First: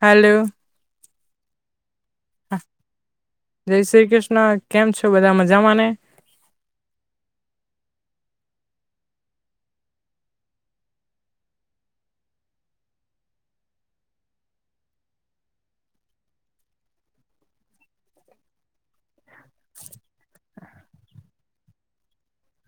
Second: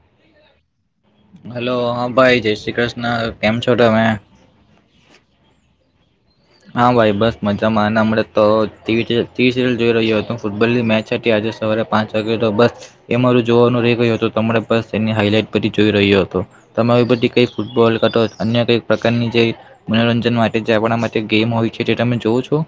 Hello! Hello! હા ભાઈ, જય શ્રી કૃષ્ણ કેમ છો તમે? મજા મા ને? હા ભાઈ બસ મજામાં, ના મળે [unintelligible] સીરિયલ જોઈ રહ્યો હતો ફૂટબોલની મેચ હતી સવારે પાંચ વાગે તો બસ એ મારું જોવાનું રહી ગયું હતું તણે બસ એની હાઈલાઈટ પરછથી જોઈ રહ્યો હતો. મે બધી કઈક ફૂટબોલ અન્ય કઈક પ્રકારની જે મનોરંજન માટે જે આપણા માટે ગેમ છે, જે તમે જોવ છો?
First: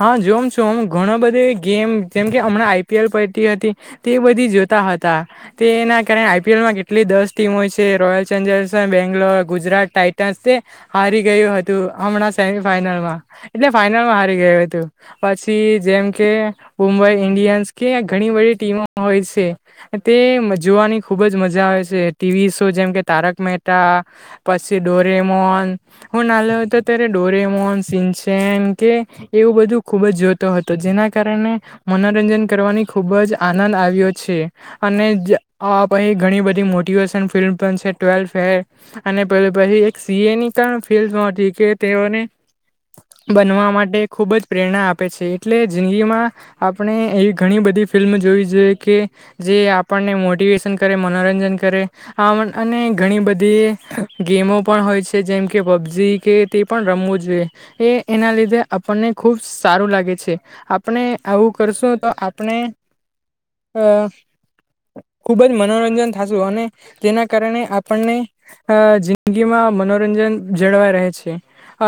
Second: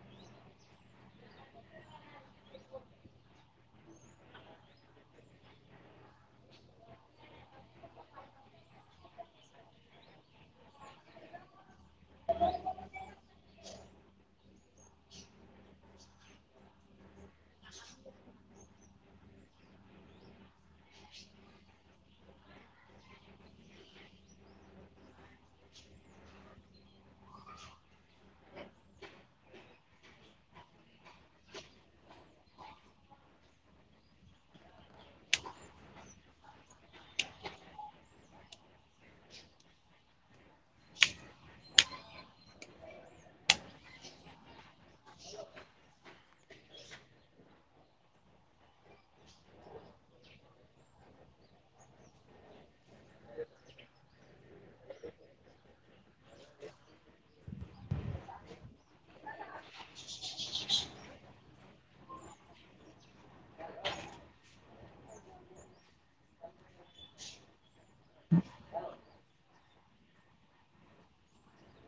હા જોમ છોમ, ઘણ બધી ગેમ જેમ કે હમણાં આઈ પી એલ પડતી હતી તે એ બધી જો હતા તેના કારણે આઈ પી એલ માં કેટલી દસ ટીમો છે રોયલ ચેલેન્જર્સ બેંગ્લોર, ગુજર રા ટાઈટ હારી ગયું હતું, હમણાં સેમી ફાઈનલમાં એટલે ફાાઈનલમાં હારી ગયું પછી જેમ કે મુંબઈ ઇન્ડિયન્સ કે ઘણી બધી ટીમો હોય છે. તે જોવાની ખુબ જ મજા આવે છે, ટીવી શો જેમ કે તારક મહેતા પ ડોરેમોન હું નાનો તો ત્યારે ડોરેમોન, સિનચન કે એવું બધું ખુબ જ જોતો હતો, જેના કારણે મનોરંજન કરવાની ખુબ જ આનંદ આવ્યો છે. અને ઘણી બધી મોટેશન ફિલ્મ છે ટ્વેલ્થ ફેલ અને ભાઈ એક સી એ ની પણ ફિલ્ડ હતી કે તેઓને બનવા માટે ખૂબ જ પ્રેરણા આપે છે, એટલે જિંદગીમાં આપણે એવી ઘણી બધી ફિલ્મ જોવી જોઈએ કે જે આપણને મોટિવેશન કરે મનોરંજન કરે આ અને ઘણી બધી ગેમો પણ હોય છે, જેમ કે પબજી કે તે પણ રમવું જોઈએ એ એના લીધે આપણને ખુબ સારું લાગે છે આપણે આવું કરશું તો આપણે હા. ખુબ જ મનોરંજન થશું અને તેના કારણે આપણને જિંદગીમાં મનોરંજન જળવાય રહે છે,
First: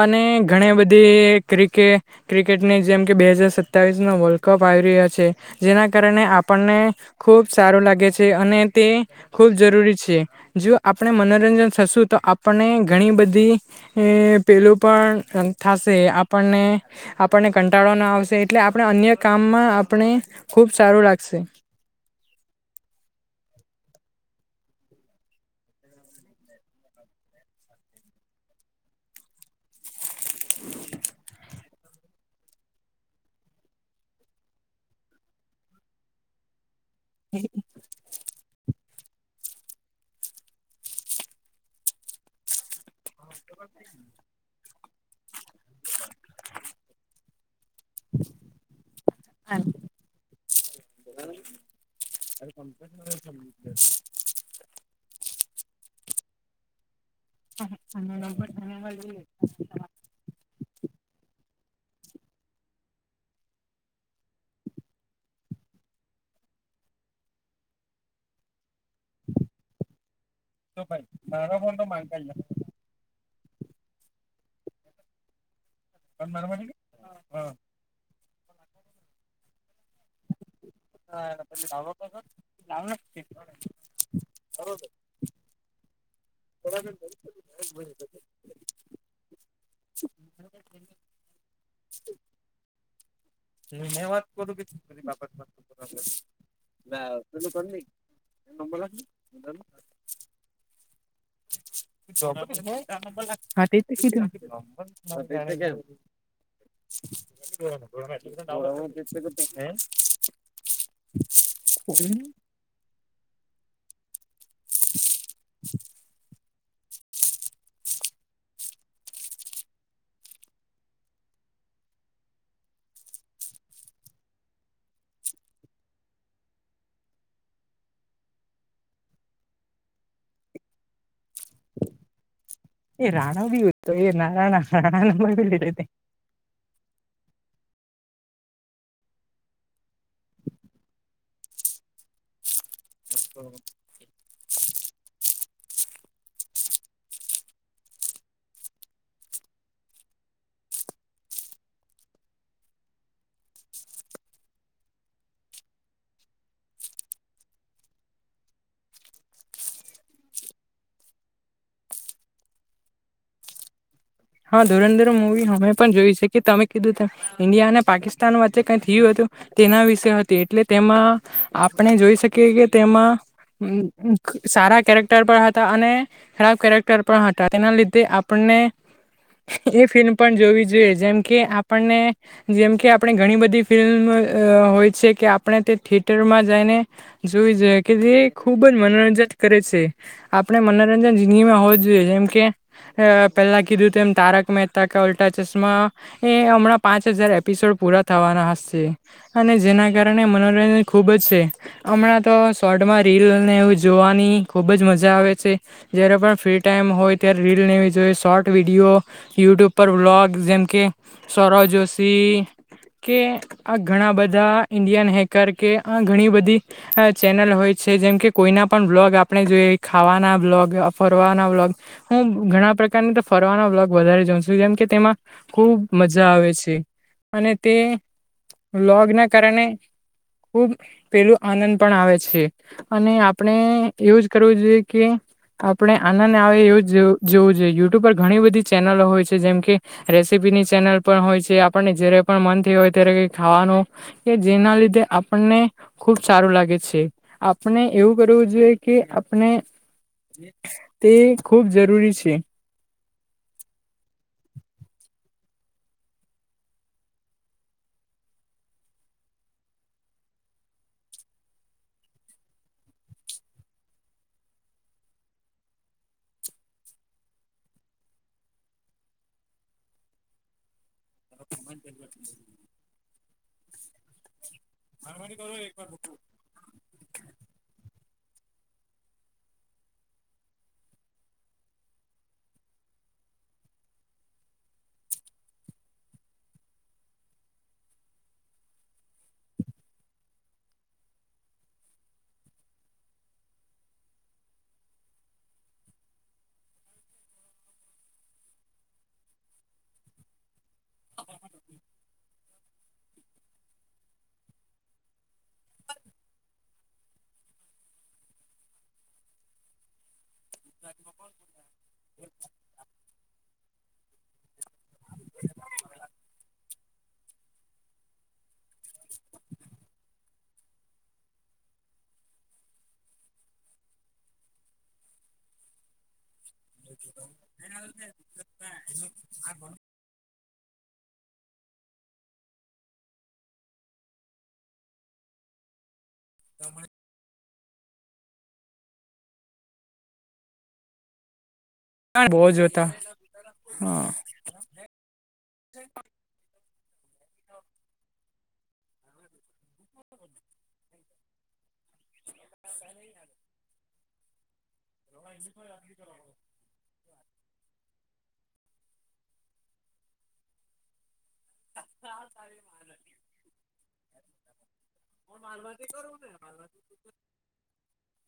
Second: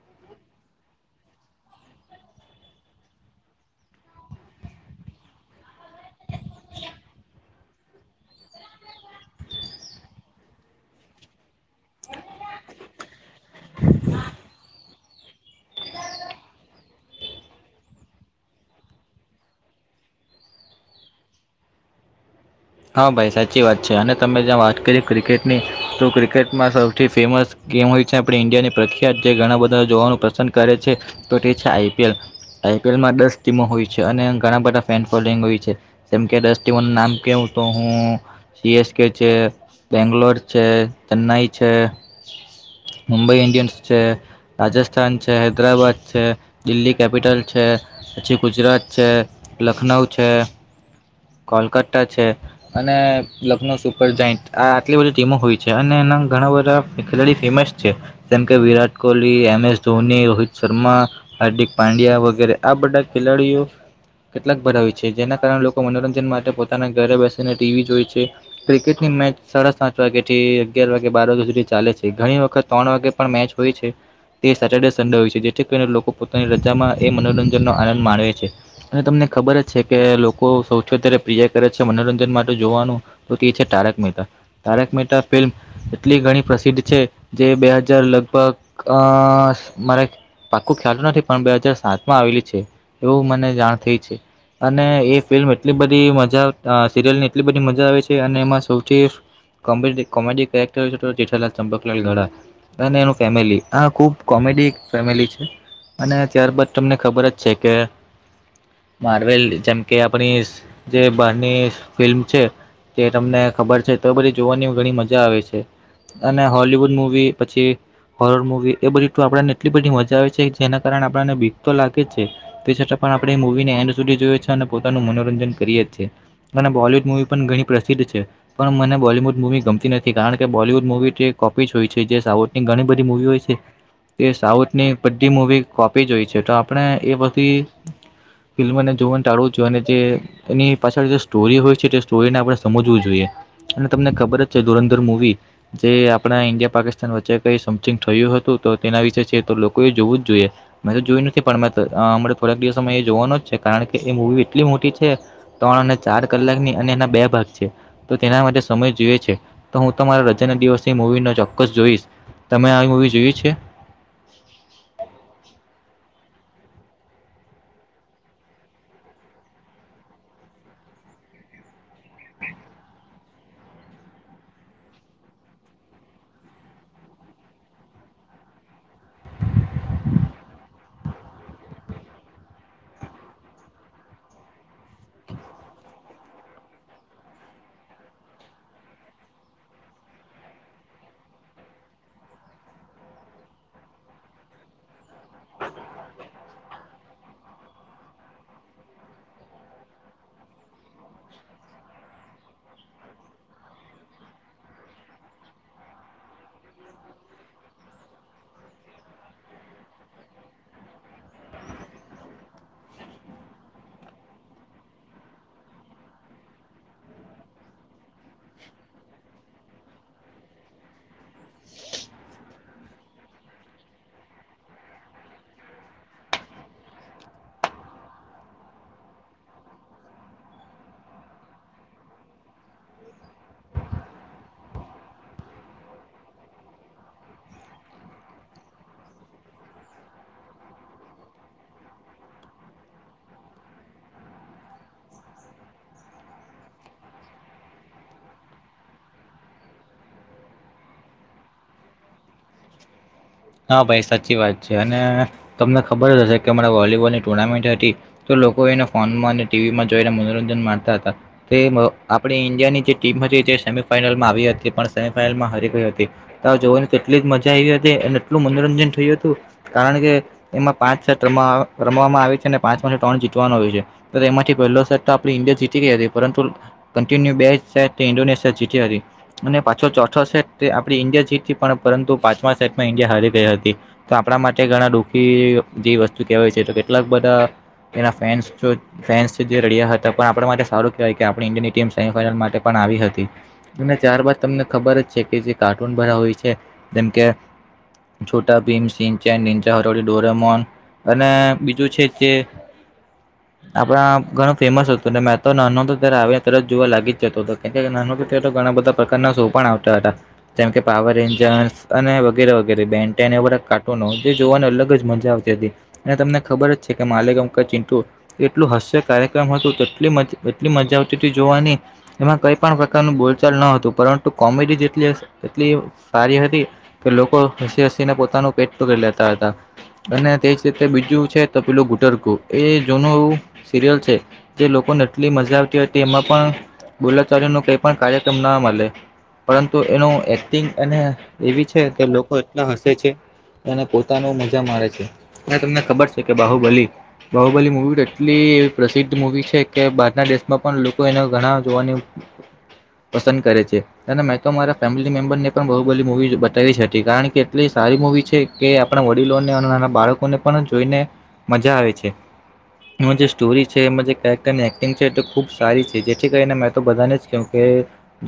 અને ઘણી બધી ક્રિકે ક્રિકેટની જેમ કે બે હજાર સત્તાવીસનો વર્લ્ડ કપ આવી રહ્યા છે જેના કારણે આપ આપને ખૂબ સારું લાગે છે, અને તે ખૂબ જરૂરી છે જો આપણે મનો થશું તો આપને ઘણી બધી પેલું પણ થશે આ આપણને આપણને કંટાળો ન આવશે એટલે આપણે અન્ય કામમાં આપણે ખૂબ સારું લાગ છે. હા ભાઈ સાચી વાત છે, અને તમે જ્યાં વાત કરી ક્રિકેટની તો ક્રિકેટમાં સૌથી ફેમસ ગેમ હોય છે આપણે ઇન્ડિયાની પ્રખ્યાત જે ઘણા બધા જોવાનું પસંદ કરે છે, તો તે છે આઈ પી એલ. આઈપીએલમાં દસ ટીમો હોય છે, અને ઘણા બધા ફેન ફોલોઈંગ હોય છે, જેમ કે દસ નામ કેવું તો હું એ કેસ કે છે, બેંગલોર છે, ચેન્નાઈ છે મુંબઈ ઇન્ડિયન્સ છે, રાજસ્થાન છે, હૈદરાબાદ છે, દિલ્હી કેપિટલ્સ છે પછી ગુજરાત છે, લખનઉ છે, કોલકતા છે, અને લખનઉ સુપર જઇન્ટ આ આટલી બધી ટીમો હોય છે અને એના ઘણા બધા ખેલાડી ફેમસ છે જેમ કે વિરાટ હા કોહલી, એમ એસ ધોની, રોહિત શર્મા, હાર્દિક પાંડ્યા વગેરે આ બધા ખેલાડીઓ કેટલાક ભરાવે છે, જેના કારણે મનોરંજન માટે પોતાના ઘરે બેસીને ટીવી જોઈ છે ક્રિકેટની મેચ સાડા સાત વાગે થી અગિયાર વાગે બાર વાગ્યા સુધી ચાલે છે, ઘણી વખત ત્રણ વાગે પણ મેચ હોય છે, તે સેટરડે સંડે હોય છે જેથી કરીને લોકો પોતાની રજામાં એ મનોરંજનનો આનંદ માણે છે અને તમને ખબર જ છે કે લોકો સૌથી વધારે પ્રિય કરે છે મનોરંજન માટે જોવાનું તો તે છે તારક મહેતા, તારક મહેતા ફિલ્મ એટલી ઘણી પ્રસિદ્ધ છે, જે બે હજાર લગભગ અ મારે ખ્ય પાક્કું ખ્યાલુ નથી પણ બે હાજાર સાત માં આવેલી છે, એવું મને જાણ થઈ છે અને એ ફિલ્મ એટલી બધી મજા, અ સિરિયલની એટલી બધી મજા આવે છે. અને એમાં સૌથી કમબેડી કોમેડી કરેક્ટર જેઠાલાલ ચંપકલાલ ગડા અને એનું ફેમિલી તે આ તો ખુબ કીધું કોમેડી ફેમિલી છે. અને ત્યારબાદ તમને ખબર જ છે કે માર્વેલ જેમ કે આપણી જે બહારની ફિલ્મ છે. તે તમને ખબર છે તો બધી જોવાની ઘણી મજા આવે છે. અને હોલવુડ મૂવી પછી હોરર મુવી એ બધી આપડને એટલી બધી મજા આવે છે જેના કારણે આપડાને બીક તો લાગે છે. તે છતા પણ આપણે મુવીને એન્ડ સુધી જોય છે. અને પોતાનું મનોરંજન કરી જ છે. અને બોલીવુડ મૂવી પણ ઘણી પ્રસિદ્ધ છે. પણ મને બોલીવૂડ મૂવી ગમતી નથી. કારણ કે બોલીવુડ મૂવીથી કોપી જ હોય છે જે સાવ ની ઘણી બધી એ મૂવી હોય રાણા છે બી હતો એ ના તે રાણા સાઉથની રાણા બધી નંબર બી મુવી લીધો તે કોપી જ હોય છે. તો આપણે એ વસ્તુ ઈ ફિલ્મને જોવાન ટાળું છું. અને જે એની પાછળ જે સ્ટોરી હોય છે તે સ્ટોરીને આપડે સમજવું જો જોઈએ અને તમને ખબર જ છે. ધુરંધર મૂવી જે આપણા ઈન્ડિયા પાકિસ્તાન વચ્ચે કઈ સમથિંગ થયું હતું. તો તેના વિશે તો લોકો એ જોવું જ જોઈએ. મેં તો જોયું નથી પણ મે તો અ અમણા થોડાક દિવસોમાં જોવાનું જ છે. કારણ કે એ મૂવી એટલી મોટી છે, ત્રણ અને ચાર કલાકની અને એના બે ભાગ છે. તો તેના માટે સમય જોઈએ છે. તો હું મારા રજાના દિવસની મૂવી ન ચોક્કસ જોઈશ. તમે આવી મૂવી જોઈ છે? હા, ધુરંધર મૂવી અમે પણ જોઈ છે કે તમે કીધું તે ઈન્ડિયા અને પાકિસ્તાન વચ્ચે કઈ થયું હતું તેના વિશે હતી. એટલે તેમાં આપણે જોઈ શકીએ કે તેમાં સારા કેરેક્ટર પણ હતા અને ખરાબ કેરેક્ટર પણ હતા. તેના લીધે આપણે ને એ ફિલ્મ પણ જોવી જોઈએ. જેમ કે આપણને જેમ કે આપણે ઘણી બધી ફિલ્મ હોય છે. કે આપણે તે થિયેટરમાં જઈને જોઈ જઈએ કે જે ખુબ જ મનોરંજન કરે છે. આપણે મનોરંજન જિંદગીમાં હોવ જોઈએ જેમ કે પેલા કીધું તેમ તારક મહેતા કા ઉલ્ટા ચશ્મા એ હમણાં પાંચ હજાર એપિસોડ પૂરા થવાના હશે. છે. અને જેના કારણે મનોરંજન ખૂબ જ છે. હમણાં તો શોર્ટમાં રીલને એ જોવાની ખુબ જ મજા આવે છે. જયારે પણ ફ્રી ટાઈમ હોય ત્યારે રીલને વી જોઈએ. શોર્ટ વિડીયો, યુટ્યુબ પર બ્લોગ, જેમકે સૌરવ જોશી કે આ ઘણા બધા ઇન્ડિયન હેકર કે આ ઘણી બધી ચેનલ હોય છે. જેમ કે કોઈના પણ વ્લોગ આપણે જોઈએ ખાવાના વ્લોગ, ફરવાના વ્લોગ હું ઘણા પ્રકારની તે ફરવાના વ્લોગ વધારે જોઉ છું. જેમ કે તેમાં ખુબ મજા આવે છે. અને તે વ્લોગના કારણે ખુબ પેલું આનંદ પણ આવે છે. અને આપણે એવું જ કરવું જોઈએ કે આપડે આનંદ આવે એવું જ જોવું જોઈએ. યુ ટ્યૂબ પર ઘણી બધી ચેનલો હોય છે, જેમ કે રેસીપીની ચેનલ પણ હોય છે. આપણને જયારે પણ મન થયુ હોય ત્યારે કઈ ખાવાનો કે જેના લીધે આપણને ખુબ સારું લાગે છે આપણે એવું કરવું જોઈએ કે આપણે તે ખૂબ જરૂરી છે. હા, ભાઈ સાચી વાત છે. અને તમને ખબર જ હશે કે અમારા વોલીબોલની ટુર્નામેન્ટ હતી તો લોકો એને ફોનમાંને ટીવીમાં જોઈને મનોરંજન માણતા હતા. તે આપણે ઇન્ડિયાની જે ટીમ હતી જે સેમીફાઈનલમાં આવી હતી પણ સેમીફાઈનલમાં હરી ગઈ હતી. તો જોવાની કેટલી મજા આઈવી હતી એટલું મનોરંજન થયું તું. કારણ કે એમાં પાંચ છત રમ રમવામાં આવે છે. ને પાંચમાથી ત્રણ જીતવાનું હોય છે. તો તેમાં થી પહેલો સેટ તો આપડી ઇન્ડિયા જીતી ગઈ હતી. પરંતુ કન્ટિન્યુ બે સેટ તે ઈન્ડોનેશિયા જીતી હતી. અને પાછો ચોથો સેટ તે આપડી ઈન્ડિયા જીતી, પણ પરંતુ પાંચમા સેટમાં ઈન્ડિયા હારી ગઈ હતી. તો આપડા માટે ઘણા દુઃખી જેવી વસ્તુ કેહેવાય છે. તો કેટલાક બધા એના ફેન્સ ચ ફેનસ જે રડ્યા હતા. પણ આપડા માટે સારું કેવાય કે આપડી ઈન્ડિયાની ટીમ સેમીફાઈનલ માટે પણ આવી હતી. અને ત્યારબાદ તમને ખબર જ છે કે જે કાર્ટૂન બધા હોય છે, જેમકે છોટાભીમ, સિનચેન, નીન્જાહથોળી, ડોરેમોન અને બીજું છે જે [inaudible] [unintelligible] આપડા ઘણું ફેમસ હતું ને મે તો નાનો તો ત્યારે આવે તરત જોવા લાગી જતો હતો કેમ નાનો તો ત તો ઘણા બધા પ્રકારના શો પણ આવતા હતા જેમ કે પાવર એન્જ અને વગેરે વગેરે બેન કાર્ટૂનો જે જોવાની અલગ જ મજા આવતી હતી અને તમને ખબર જ છે કે માલ [unintelligible] એટલું હાસ્ય કાર્યક્રમ હતું એટલી મજા આવતી જોવાની. એમાં કઈ પણ પ્રકારનું બોલચાલ ન હતું પરંતુ કોમેડી જેટલી એટલી સારી હતી કે લોકો હસી હસીને પોતાનું પેટ તૂરી લેતા હતા અને તે તે બીજું છે તપીલું ગુટરકુ એ જૂનું એવું સિરિયલ છે. જે લોકોને આટલી મજા આવતી હોય. તેમાં પણ બોલાચાલી નો કઈ પણ કાર્યક્રમ ના મળે પરંતુ એનું એક્ટિંગ અને એવી છે કે લોકો બહુ એટલા જોતા હસે છે અને હા પોતાનો મજા મારે છે. અ તમને ખબર છે કે બાહુબલ બાહુબલી મુવી એટલી પ્રસિદ્ધ મુવી છે કે બહારના દેશમાં પણ લોકો એના ઘણા જોવાની પસંદ કરે છે. અને મે તો મારા ફેમિલી મેમ્બરને પણ બહુ બધી મુવીઝ બતાવી છે કારણ કે એટલી સારી મૂવી છે કે આપણા વડીલોને અને નાના બાળકોને પણ જોઈને મજા આવે છે. એ જે સ્ટોરી છે એ જે કેરેક્ટરની એક્ટિંગ છે તે ખુબ સારી છે જેથી કરીને મેં તો બધાને જ કહું કે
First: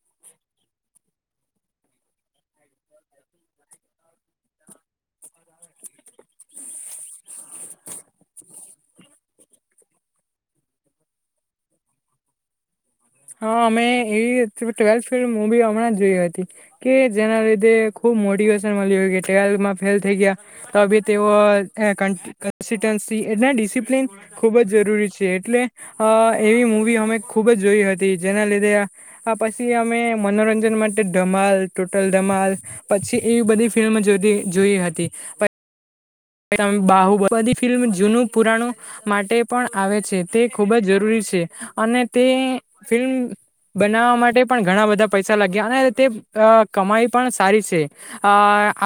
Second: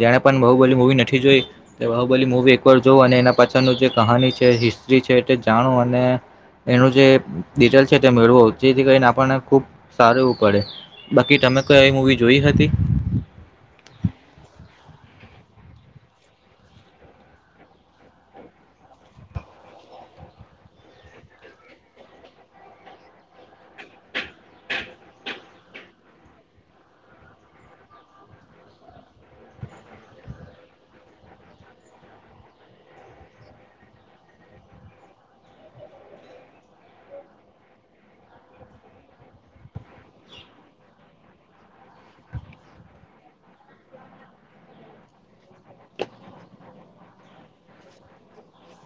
જેને પણ બાહુબલી મુવી નથી જોઈ તે બાહુબલી મુવી એક વાર જોવ અને એના [unintelligible] જે કહાની છે હિસ્ટ્રી છે એ તે જાણો અને એનું જે ડિટેલ છે તે મેળવો જેથી કરીને આપણને ખુબ સારું એવું પડે. બાકી તમે કઈ આવી મુવી જોઈ હતી? હા અમે એવી ટ્વેલ્થ ફિલ્મ મવી હમણાં જોય હતી કે જેના લીધે ખુબ મોટિવેશન મળી ગ ટવેલ્માં ફેલ થઈ ગયા તો તેઓ [unintelligible] એટના ડિસિપ્લિન ખૂબ જ જરૂરી છે એટલે એવી મૂવી અમે ખૂબ જ જોઈ હતી. જેના લીધે આ પછી અમે મનોરંજન માટે ધમાલ, ટોટલ ધમાલ છે. એવી બધી ફિલ્મ જોતી જોઈ હતી [inaudible] બાહુબલી ફિલ્મ જૂનું પુરાણો માટે પણ આવે છે. તે ખૂબ જ જરૂરી છે. છે અને તે ફિલ્મ બનાવવા માટે પણ ઘણા બધા પૈસા લાગ્યા અને તે કમાઈ પણ સારી છે. અ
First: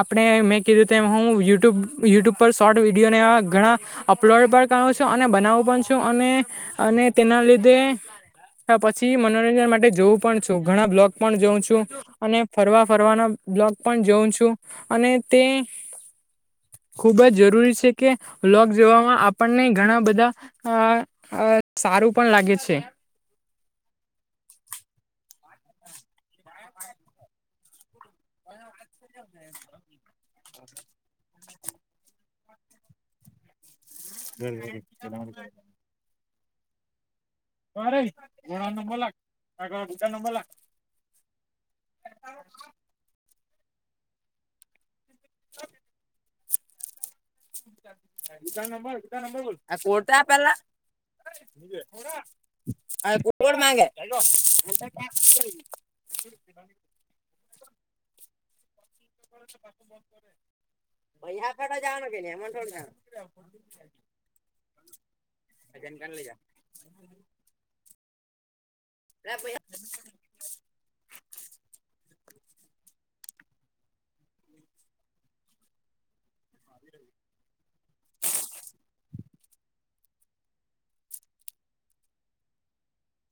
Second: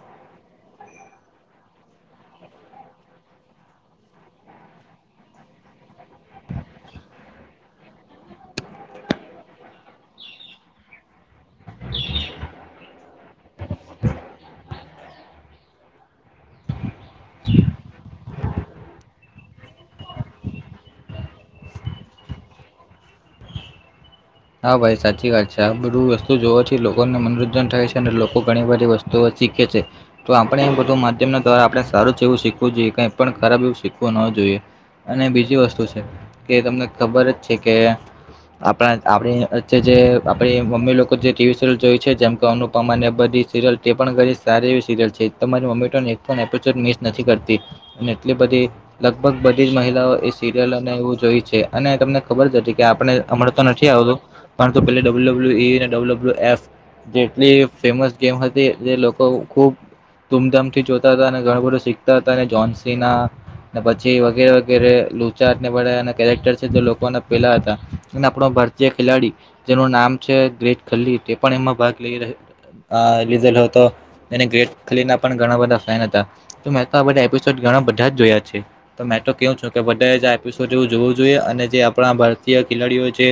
આપણે મેં કીધું તેમ હું યુટ્યુબ યુટ્યુબ શોર્ટ વિડીયોને ઘણા અપલોડ પણ કર છો અને બનાવું પણ છું અને તેના મળ લીધે હા પછી મનોરંજન માટે જોવું પણ છું. ઘણા બ્લોગ પણ જોઉં છું અને ફરવા ફરવાના બ્લોગ પણ જોઉં છું અને તે ખુબ જ જરૂરી છે કે લોક જોવામાં આપણને ઘણા બધા આ અ [unintelligible] સારું પણ લાગે છે. હા ભાઈ સાચી વાત છે. આ બધું વસ્તુ જો છે લોકોને મનોરંજન થાય છે ને લોકો ઘણી બધી વસ્તુઓ શીખે છે. તો આપણે એ બધું માધ્યમ ના દ્વારા આપણે સારું છે એવું શીખવું જોઈએ ક પણ ખરાબ એવું શીખવુ ન જોઈએ અને બીજી વસ્તુ છે કે તમને ખબર જ છે કે આપણા [inaudible] વચ્ચે જે આપણી મમ્મી લોકો જે ટીવી સો જોય છે જેમ કે અનુપમાને સરિલ તે પણ કરી સારી એવી સિરિયલ છે. તમારી મમ્મી એપિસડ મિસ નથી કરતી અને એટલી બધી લગભગ બધી જ આ મહિલાઓ કોટા એ પેલા સિરિયલને એવું જોઈ છે અને તમને ખબર જ હતી કે આપડણે કોડ અમડતો માંગે નથી હલો કારણ કે પેલી ડબલ્યુ-ડબલ્યુ-ઈ ડબલ્યુ-ડબલ્યુ-એફ જેટલી ફેમસ ગમે હતી જે લોકો ખુબ ધૂમધામથી જોતા હતા અને ઘણું બધું શીખતા હતા અને જોન્સીના પછી વગેરે વગેરે લુચાને કેરેક્ટર છે લોકોના પેલા હતા અને આપણ ભ જે ખેલાડી જેનું નામ છે ગ્રેટ ખલ્લી તે પણ એમાં ભાગ લઈ અ લીધેલો હતો અને ગ્રેટ ખલ્લી ના પણ ઘણા બધા ફેન હતા. તો મેં તો આ બધા એપિસોડ ઘણા બધા જ જોયા છે. તો મે તો કેવું છું કે પિસોડવ જોવુ, જોઈએ અને જે આપણા ભારતીય ખેલાડીઓ જે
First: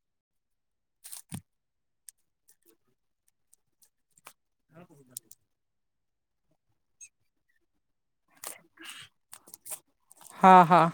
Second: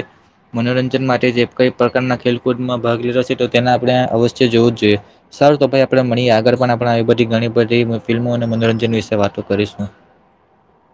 મનોરંજન માટે જે, કઈ પ્રકારના ખેલકૂદમાં ભાગ લીધો છે, તો તેને આપણે વું જોઈએ, સર તો ભ આપણે મળીએ આગળ પણ આપ આવી બધી ઘણી બધી ફિલ્મો મનોરંજન વિશે, વાતો કરીશ હા હા.